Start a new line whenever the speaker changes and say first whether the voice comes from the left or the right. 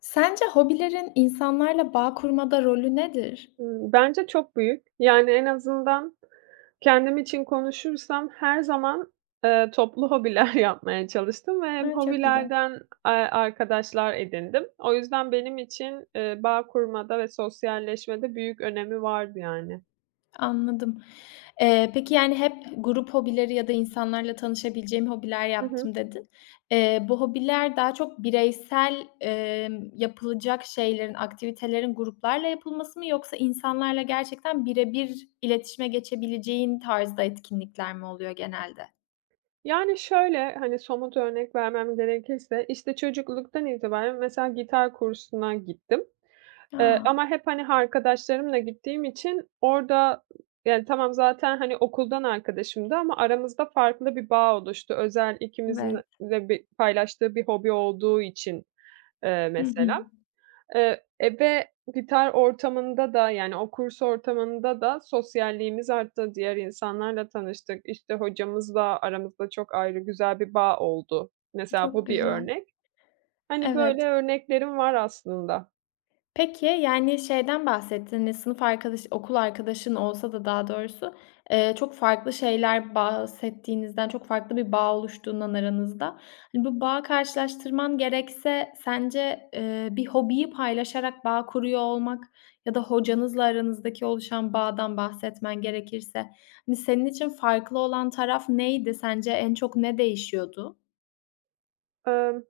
left: Sence hobilerin insanlarla bağ kurmada rolü nedir?
right: Bence çok büyük. Yani, en azından kendim için konuşursam her zaman, toplu hobiler yapmaya çalıştım ve hem
left: A, çok güzel.
right: hobilerden, arkadaşlar edindim. O yüzden benim için, bağ kurmada ve sosyalleşmede büyük önemi vardı yani.
left: Anladım. Peki, yani, hep grup hobileri ya da insanlarla tanışabileceğim hobiler
right: Hı hı.
left: yaptım dedin. Bu hobiler daha çok bireysel, yapılacak şeylerin, aktivitelerin gruplarla yapılması mı yoksa insanlarla gerçekten birebir iletişime geçebileceğin tarzda etkinlikler mi oluyor genelde?
right: Yani, şöyle, hani, somut örnek vermem gerekirse, işte, çocukluktan itibaren mesela gitar kursuna gittim.
left: A,
right: Ama hep, hani, arkadaşlarımla gittiğim için orada, yani, tamam zaten, hani, okuldan arkadaşımdı ama aramızda farklı bir bağ oluştu. Özel ikimizin
left: evet.
right: de bir paylaştığı bir hobi olduğu için,
left: Hı hı.
right: mesela. Ve gitar ortamında da, yani, o kurs ortamında da sosyalliğimiz arttı. Diğer insanlarla tanıştık. İşte, hocamızla aramızda çok ayrı güzel bir bağ oldu. Mesela
left: Çok
right: bu bir
left: güzel.
right: örnek. Hani, böyle
left: Evet.
right: örneklerim var aslında.
left: Peki, yani, şeyden bahsettin, hani, sınıf arkadaş, okul arkadaşın olsa da daha doğrusu, çok farklı şeyler bahsettiğinizden, çok farklı bir bağ oluştuğundan aranızda. Hani, bu bağı karşılaştırman gerekse sence, bir hobiyi paylaşarak bağ kuruyor olmak ya da hocanızla aranızdaki oluşan bağdan bahsetmen gerekirse, hani, senin için farklı olan taraf neydi? Sence en çok ne değişiyordu?
right: Emm,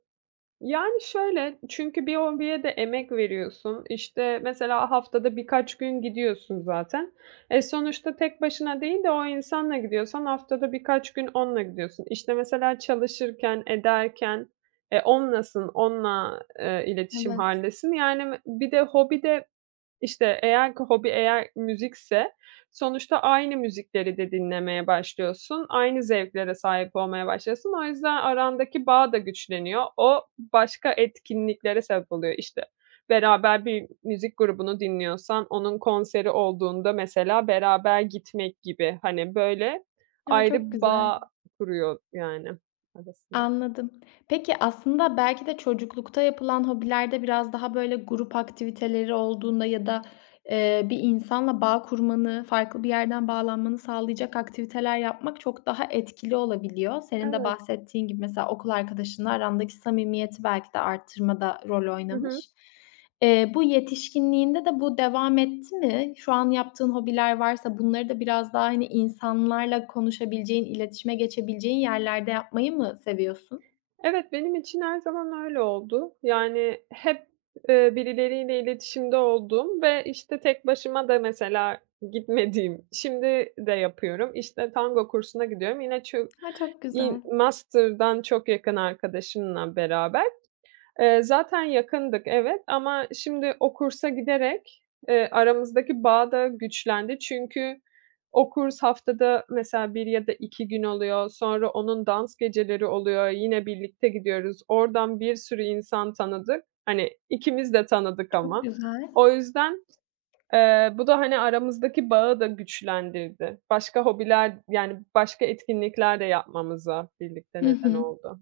right: yani, şöyle, çünkü bir hobiye de emek veriyorsun. İşte, mesela haftada birkaç gün gidiyorsun zaten. Sonuçta tek başına değil de o insanla gidiyorsan haftada birkaç gün onunla gidiyorsun. İşte, mesela çalışırken, ederken, onlasın, onunla, iletişim
left: Evet.
right: hâlindesin. Yani, bir de hobide. İşte, eğer ki hobi eğer müzikse sonuçta aynı müzikleri de dinlemeye başlıyorsun. Aynı zevklere sahip olmaya başlıyorsun. O yüzden arandaki bağ da güçleniyor. O başka etkinliklere sebep oluyor. İşte, beraber bir müzik grubunu dinliyorsan onun konseri olduğunda mesela beraber gitmek gibi. Hani, böyle
left: Ya,
right: ayrı
left: çok güzel.
right: bağ kuruyor yani arasında.
left: Anladım. Peki, aslında belki de çocuklukta yapılan hobilerde biraz daha böyle grup aktiviteleri olduğunda ya da, bir insanla bağ kurmanı, farklı bir yerden bağlanmanı sağlayacak aktiviteler yapmak çok daha etkili olabiliyor. Senin de
right: Evet.
left: bahsettiğin gibi mesela okul arkadaşınla arandaki samimiyeti belki de arttırmada rol
right: Hı hı.
left: oynamış. Bu yetişkinliğinde de bu devam etti mi? Şu an yaptığın hobiler varsa bunları da biraz daha, hani, insanlarla konuşabileceğin, iletişime geçebileceğin yerlerde yapmayı mı seviyorsun?
right: Evet, benim için her zaman öyle oldu. Yani hep, birileriyle iletişimde olduğum ve, işte, tek başıma da mesela gitmediğim, şimdi de yapıyorum. İşte, tango kursuna gidiyorum. Yine çok
left: Ha, çok güzel,
right: master'dan çok yakın arkadaşımla beraber. Zaten yakındık, evet ama şimdi o kursa giderek, aramızdaki bağ da güçlendi. Çünkü o kurs haftada mesela bir ya da 2 gün oluyor. Sonra onun dans geceleri oluyor. Yine birlikte gidiyoruz. Oradan bir sürü insan tanıdık. Hani, ikimiz de tanıdık
left: çok
right: ama.
left: güzel.
right: O yüzden, bu da, hani, aramızdaki bağı da güçlendirdi. Başka hobiler, yani, başka etkinlikler de yapmamıza birlikte
left: Hı
right: neden
left: hı.
right: oldu.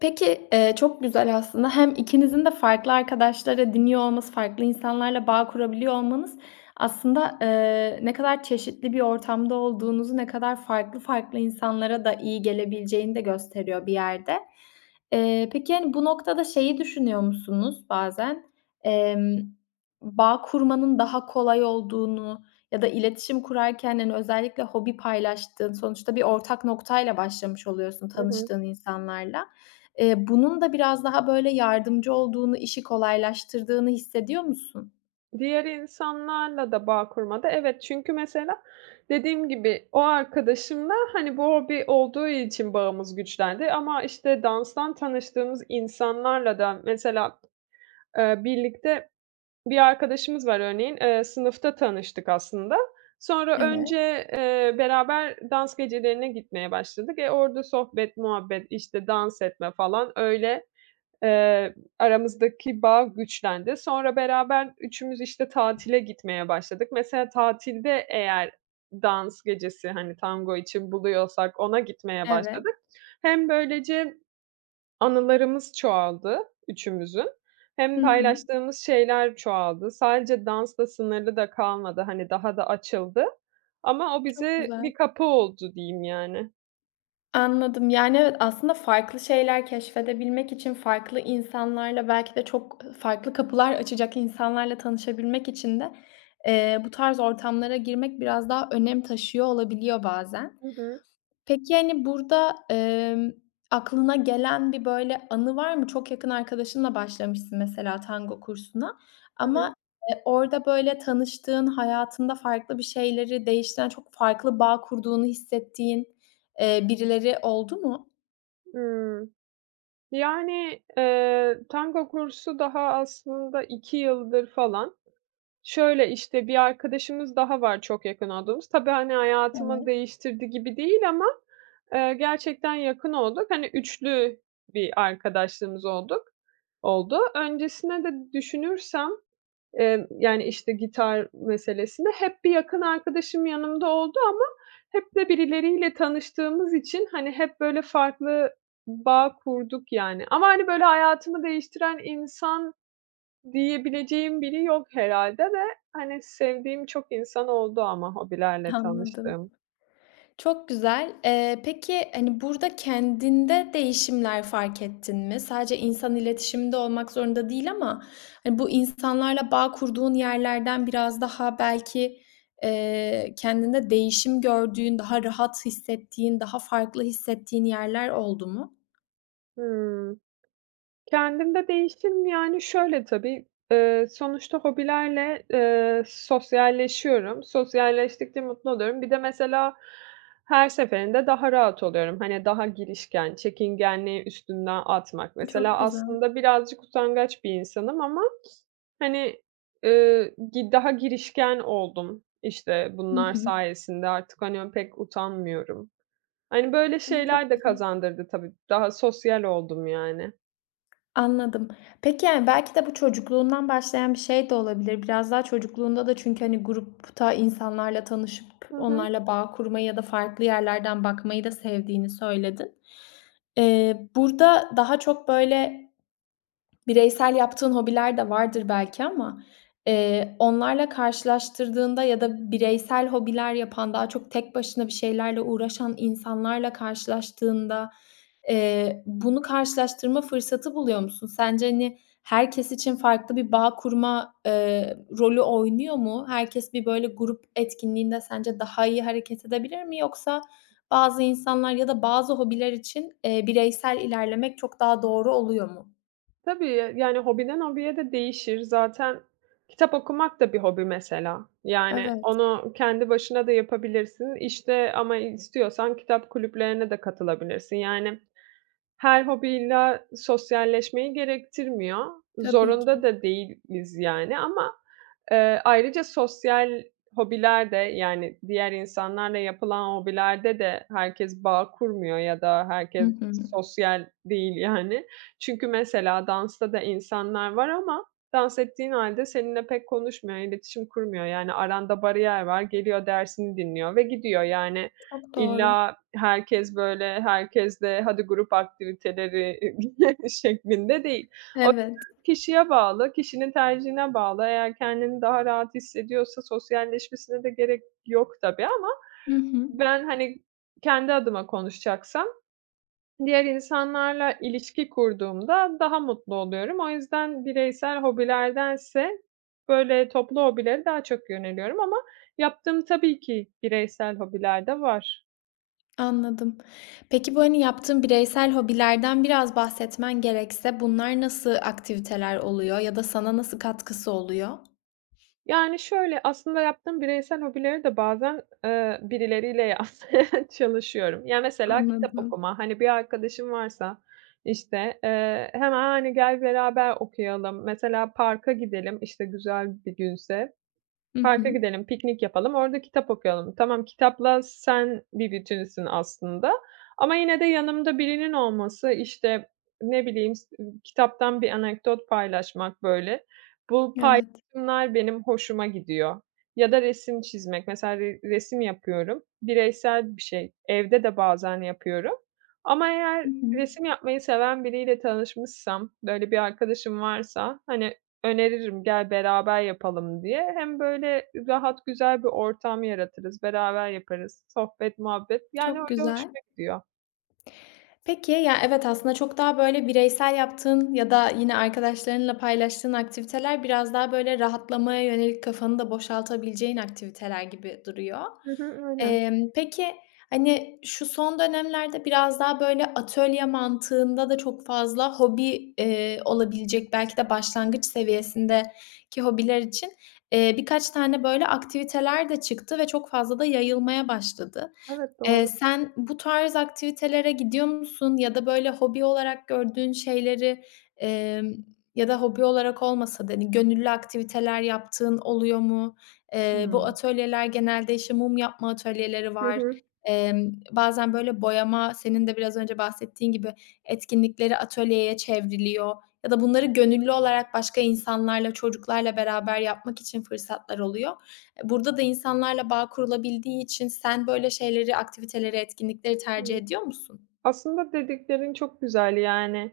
left: Peki, çok güzel aslında. Hem ikinizin de farklı arkadaşları dinliyor olması, farklı insanlarla bağ kurabiliyor olmanız aslında, ne kadar çeşitli bir ortamda olduğunuzu, ne kadar farklı farklı insanlara da iyi gelebileceğini de gösteriyor bir yerde. Peki, hani, bu noktada şeyi düşünüyor musunuz bazen? Emm, bağ kurmanın daha kolay olduğunu ya da iletişim kurarken, hani, özellikle hobi paylaştığın, sonuçta bir ortak noktayla başlamış oluyorsun
right: Hı hı.
left: tanıştığın insanlarla. Bunun da biraz daha böyle yardımcı olduğunu, işi kolaylaştırdığını hissediyor musun?
right: Diğer insanlarla da bağ kurmada evet, çünkü mesela dediğim gibi o arkadaşımla, hani, bu hobi olduğu için bağımız güçlendi ama, işte, danstan tanıştığımız insanlarla da mesela, birlikte bir arkadaşımız var örneğin, sınıfta tanıştık aslında. Sonra
left: Evet,
right: önce, beraber dans gecelerine gitmeye başladık. Orada sohbet, muhabbet, işte, dans etme falan öyle. Aramızdaki bağ güçlendi. Sonra beraber üçümüz, işte, tatile gitmeye başladık. Mesela tatilde eğer dans gecesi, hani, tango için buluyorsak ona gitmeye
left: evet.
right: başladık. Hem böylece anılarımız çoğaldı üçümüzün, hem
left: Hı hı.
right: paylaştığımız şeyler çoğaldı. Sadece dansla sınırlı da kalmadı, hani, daha da açıldı ama o
left: Çok
right: bize
left: güzel.
right: bir kapı oldu diyeyim yani.
left: Anladım. Yani, evet, aslında farklı şeyler keşfedebilmek için farklı insanlarla belki de çok, farklı kapılar açacak insanlarla tanışabilmek için de, bu tarz ortamlara girmek biraz daha önem taşıyor olabiliyor bazen.
right: Hı hı.
left: Peki, yani burada, aklına gelen bir, böyle, anı var mı? Çok yakın arkadaşınla başlamışsın mesela tango kursuna
right: Hı hı.
left: ama, orada, böyle, tanıştığın, hayatında farklı bir şeyleri değiştiren, çok farklı bağ kurduğunu hissettiğin, birileri oldu mu?
right: Iıı. Yani, tango kursu daha aslında 2 yıldır falan. Şöyle, işte, bir arkadaşımız daha var çok yakın olduğumuz. Tabii, hani, hayatımı
left: Evet.
right: değiştirdi gibi değil ama, gerçekten yakın olduk. Hani, üçlü bir arkadaşlığımız oldu. Öncesine de düşünürsem yani, işte, gitar meselesinde hep bir yakın arkadaşım yanımda oldu ama hep de birileriyle tanıştığımız için, hani, hep böyle farklı bağ kurduk, yani. Ama, hani, böyle hayatımı değiştiren insan diyebileceğim biri yok herhâlde ve, hani, sevdiğim çok insan oldu ama hobilerle
left: Anladım.
right: tanıştığım.
left: Çok güzel. Peki, hani, burada kendinde değişimler fark ettin mi? Sadece insan iletişiminde olmak zorunda değil ama, hani, bu insanlarla bağ kurduğun yerlerden biraz daha belki, kendinde değişim gördüğün, daha rahat hissettiğin, daha farklı hissettiğin yerler oldu mu?
right: Hıı. Kendimde değişim, yani, şöyle tabii, sonuçta hobilerle, sosyalleşiyorum. Sosyalleştikçe mutlu oluyorum. Bir de mesela her seferinde daha rahat oluyorum. Hani, daha girişken, çekingenliği üstümden atmak. Mesela
left: Çok güzel.
right: aslında birazcık utangaç bir insanım ama, hani, gi daha girişken oldum, işte,
left: Hı
right: bunlar
left: hı.
right: sayesinde. Artık, hani, pek utanmıyorum. Hani, böyle şeyler
left: Çok
right: de
left: güzel.
right: kazandırdı tabii. Daha sosyal oldum yani.
left: Anladım. Peki, yani, belki de bu çocukluğundan başlayan bir şey de olabilir. Biraz daha çocukluğunda da çünkü, hani, grupta insanlarla tanışıp
right: Hı hı.
left: onlarla bağ kurmayı ya da farklı yerlerden bakmayı da sevdiğini söyledin. Burada daha çok, böyle, bireysel yaptığın hobiler de vardır belki ama, onlarla karşılaştırdığında ya da bireysel hobiler yapan, daha çok tek başına bir şeylerle uğraşan insanlarla karşılaştığında, bunu karşılaştırma fırsatı buluyor musun? Sence, hani, herkes için farklı bir bağ kurma, rolü oynuyor mu? Herkes bir böyle grup etkinliğinde sence daha iyi hareket edebilir mi? Yoksa bazı insanlar ya da bazı hobiler için, bireysel ilerlemek çok daha doğru oluyor mu?
right: Tabii, yani hobiden hobiye de değişir. Zaten kitap okumak da bir hobi mesela. Yani
left: Evet.
right: onu kendi başına da yapabilirsin. İşte ama istiyorsan kitap kulüplerine de katılabilirsin. Yani her hobi illa sosyalleşmeyi gerektirmiyor.
left: Tabii
right: Zorunda
left: ki.
right: da değiliz yani ama, ayrıca sosyal hobilerde yani diğer insanlarla yapılan hobilerde de herkes bağ kurmuyor ya da
left: Hı
right: herkes
left: hı.
right: sosyal değil yani. Çünkü mesela dansta da insanlar var ama dans ettiğin halde seninle pek konuşmuyor, iletişim kurmuyor. Yani aranda bariyer var, geliyor dersini dinliyor ve gidiyor. Yani
left: Çok doğru.
right: illa herkes, böyle, herkes de hadi grup aktiviteleri şeklinde değil. O
left: Evet.
right: kişiye bağlı, kişinin tercihine bağlı. Eğer kendini daha rahat hissediyorsa sosyalleşmesine de gerek yok tabii ama
left: Hı hı.
right: ben, hani, kendi adıma konuşacaksam diğer insanlarla ilişki kurduğumda daha mutlu oluyorum. O yüzden bireysel hobilerdense böyle toplu hobilere daha çok yöneliyorum ama yaptığım tabii ki bireysel hobiler de var.
left: Anladım. Peki, bu, hani, yaptığın bireysel hobilerden biraz bahsetmen gerekse bunlar nasıl aktiviteler oluyor ya da sana nasıl katkısı oluyor?
right: Yani şöyle, aslında yaptığım bireysel hobileri de bazen, birileriyle yapmaya çalışıyorum. Ya, mesela kitap
left: Anladım.
right: okuma. Hani, bir arkadaşım varsa, işte, hemen, hani, "Gel beraber okuyalım." Mesela parka gidelim, işte, güzel bir günse.
left: Hı
right: Parka
left: hı.
right: gidelim, piknik yapalım, orada kitap okuyalım. Tamam, kitapla sen bir bütünsün aslında ama yine de yanımda birinin olması, işte, ne bileyim, kitaptan bir anekdot paylaşmak, böyle. Bu
left: Evet.
right: paylaşımlar benim hoşuma gidiyor. Ya da resim çizmek. Mesela resim yapıyorum. Bireysel bir şey. Evde de bazen yapıyorum ama
left: Hı
right: eğer
left: hı.
right: resim yapmayı seven biriyle tanışmışsam, böyle bir arkadaşım varsa, hani, öneririm, "Gel beraber yapalım." diye. Hem böyle rahat, güzel bir ortam yaratırız, beraber yaparız, sohbet, muhabbet. Yani
left: Çok
right: öyle
left: güzel.
right: hoşuma gidiyor.
left: Peki, ya, evet, aslında çok daha, böyle, bireysel yaptığın ya da yine arkadaşlarınla paylaştığın aktiviteler biraz daha, böyle, rahatlamaya yönelik kafanı da boşaltabileceğin aktiviteler gibi duruyor.
right: Hı hı, aynen.
left: Peki, hani, şu son dönemlerde biraz daha, böyle, atölye mantığında da çok fazla hobi, olabilecek belki de başlangıç seviyesindeki hobiler için, birkaç tane, böyle, aktiviteler de çıktı ve çok fazla da yayılmaya başladı.
right: Evet, doğru.
left: Sen bu tarz aktivitelere gidiyor musun ya da böyle hobi olarak gördüğün şeyleri, emm, ya da hobi olarak olmasa da, hani, gönüllü aktiviteler yaptığın oluyor mu? Bu
right: Hımm.
left: atölyeler genelde, işte, mum yapma atölyeleri
right: Hı
left: var.
right: hı.
left: Bazen böyle boyama, senin de biraz önce bahsettiğin gibi etkinlikleri atölyeye çevriliyor ya da bunları gönüllü olarak başka insanlarla, çocuklarla beraber yapmak için fırsatlar oluyor. Burada da insanlarla bağ kurulabildiği için sen böyle şeyleri, aktiviteleri, etkinlikleri tercih
right: Hımm.
left: ediyor musun?
right: Aslında dediklerin çok güzel, yani.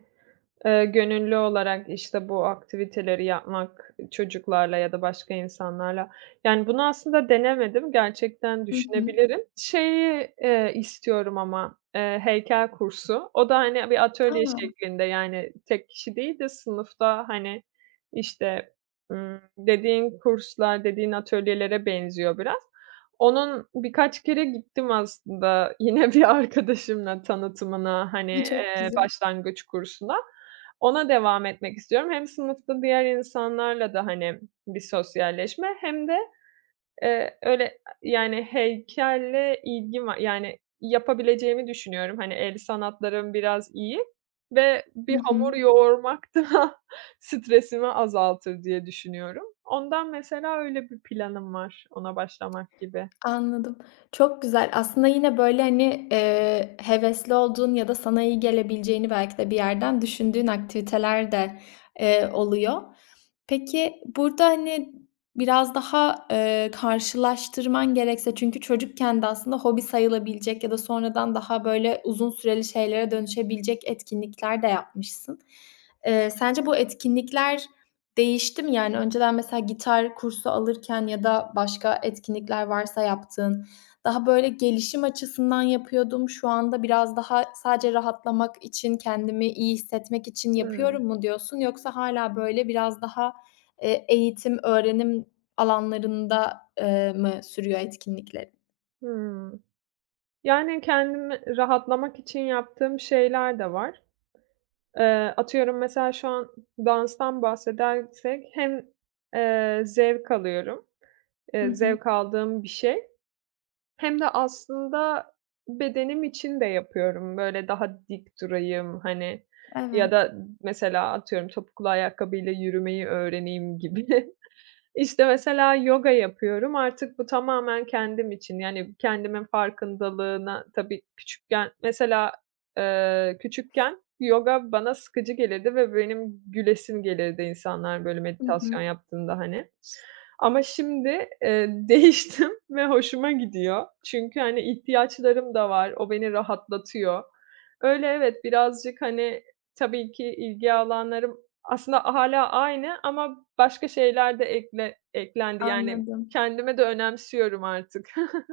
right: Gönüllü olarak, işte, bu aktiviteleri yapmak, çocuklarla ya da başka insanlarla. Yani, bunu aslında denemedim. Gerçekten
left: Hı hı.
right: düşünebilirim. Şeyi, istiyorum ama, heykel kursu. O da, hani, bir atölye
left: A!
right: şeklinde, yani, tek kişi değil de sınıfta, hani, işte, dediğin kurslar, dediğin atölyelere benziyor biraz. Onun birkaç kere gittim aslında yine bir arkadaşımla tanıtımına, hani,
left: Çok güzel.
right: başlangıç kursuna. Ona devam etmek istiyorum. Hem sınıfta diğer insanlarla da, hani, bir sosyalleşme hem de, öyle, yani, heykelle ilgim var. Yani, yapabileceğimi düşünüyorum. Hani, el sanatlarım biraz iyi ve
left: Hı
right: bir
left: hı.
right: hamur yoğurmak da stresimi azaltır diye düşünüyorum. Ondan mesela öyle bir planım var, ona başlamak gibi.
left: Anladım. Çok güzel. Aslında yine, böyle, hani, hevesli olduğun ya da sana iyi gelebileceğini belki de bir yerden düşündüğün aktiviteler de, oluyor. Peki, burada, hani, biraz daha, karşılaştırman gerekse çünkü çocukken de aslında hobi sayılabilecek ya da sonradan daha, böyle, uzun süreli şeylere dönüşebilecek etkinlikler de yapmışsın. Sence bu etkinlikler değiştim. Yani, önceden mesela gitar kursu alırken ya da başka etkinlikler varsa yaptığın, daha böyle gelişim açısından yapıyordum, şu anda biraz daha sadece rahatlamak için, kendimi iyi hissetmek için
right: Hıı.
left: yapıyorum mu diyorsun? Yoksa hala böyle biraz daha, eğitim, öğrenim alanlarında, mı sürüyor etkinliklerin?
right: Hıı. Yani, kendimi rahatlamak için yaptığım şeyler de var. Atıyorum mesela şu an danstan bahsedersek hem, zevk alıyorum,
left: Hı hı.
right: zevk aldığım bir şey hem de aslında bedenim için de yapıyorum. Böyle daha dik durayım, hani, ya
left: Evet.
right: da mesela atıyorum topuklu ayakkabıyla yürümeyi öğreneyim gibi. İşte, mesela yoga yapıyorum. Artık bu tamamen kendim için, yani, kendimin farkındalığına. Tabii küçükken mesela, küçükken yoga bana sıkıcı gelirdi ve benim gülesim gelirdi insanlar böyle
left: Hı hı.
right: meditasyon yaptığında, hani. Ama şimdi, değiştim ve hoşuma gidiyor. Çünkü, hani, ihtiyaçlarım da var. O beni rahatlatıyor. Öyle, evet. Birazcık, hani, tabii ki ilgi alanlarım aslında hâlâ aynı ama başka şeyler de eklendi. Yani
left: Anladım.
right: kendime de önemsiyorum artık.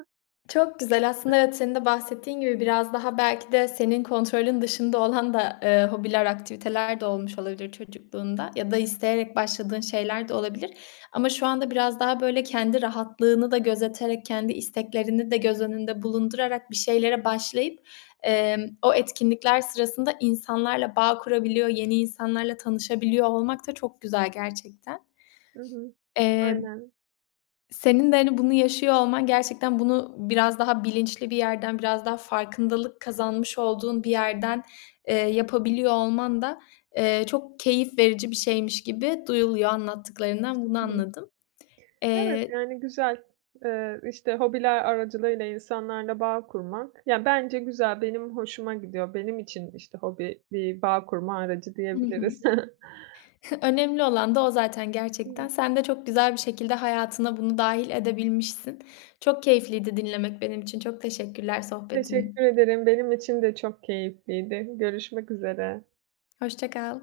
left: Çok güzel. Aslında evet, senin de bahsettiğin gibi biraz daha belki de senin kontrolün dışında olan da, hobiler, aktiviteler de olmuş olabilir çocukluğunda ya da isteyerek başladığın şeyler de olabilir. Ama şu anda biraz daha böyle kendi rahatlığını da gözeterek, kendi isteklerini de göz önünde bulundurarak bir şeylere başlayıp, o etkinlikler sırasında insanlarla bağ kurabiliyor, yeni insanlarla tanışabiliyor olmak da çok güzel gerçekten.
right: Hı hı.
left: Eee
right: Aynen.
left: senin de, hani, bunu yaşıyor olman gerçekten bunu biraz daha bilinçli bir yerden, biraz daha farkındalık kazanmış olduğun bir yerden, yapabiliyor olman da, çok keyif verici bir şeymiş gibi duyuluyor anlattıklarından bunu
right: Hı hı.
left: anladım.
right: Evet,
left: Eee
right: yani güzel. İşte, hobiler aracılığıyla insanlarla bağ kurmak, ya, bence güzel, benim hoşuma gidiyor. Benim için, işte, hobi bir bağ kurma aracı
left: Hı hı.
right: diyebiliriz.
left: Önemli olan da o zaten
right: Hıı.
left: gerçekten. Sen de çok güzel bir şekilde hayatına bunu dahil edebilmişsin. Çok keyifliydi dinlemek benim için. Çok teşekkürler sohbetin.
right: Teşekkür ederim. Benim için de çok keyifliydi. Görüşmek üzere.
left: Hoşça kal.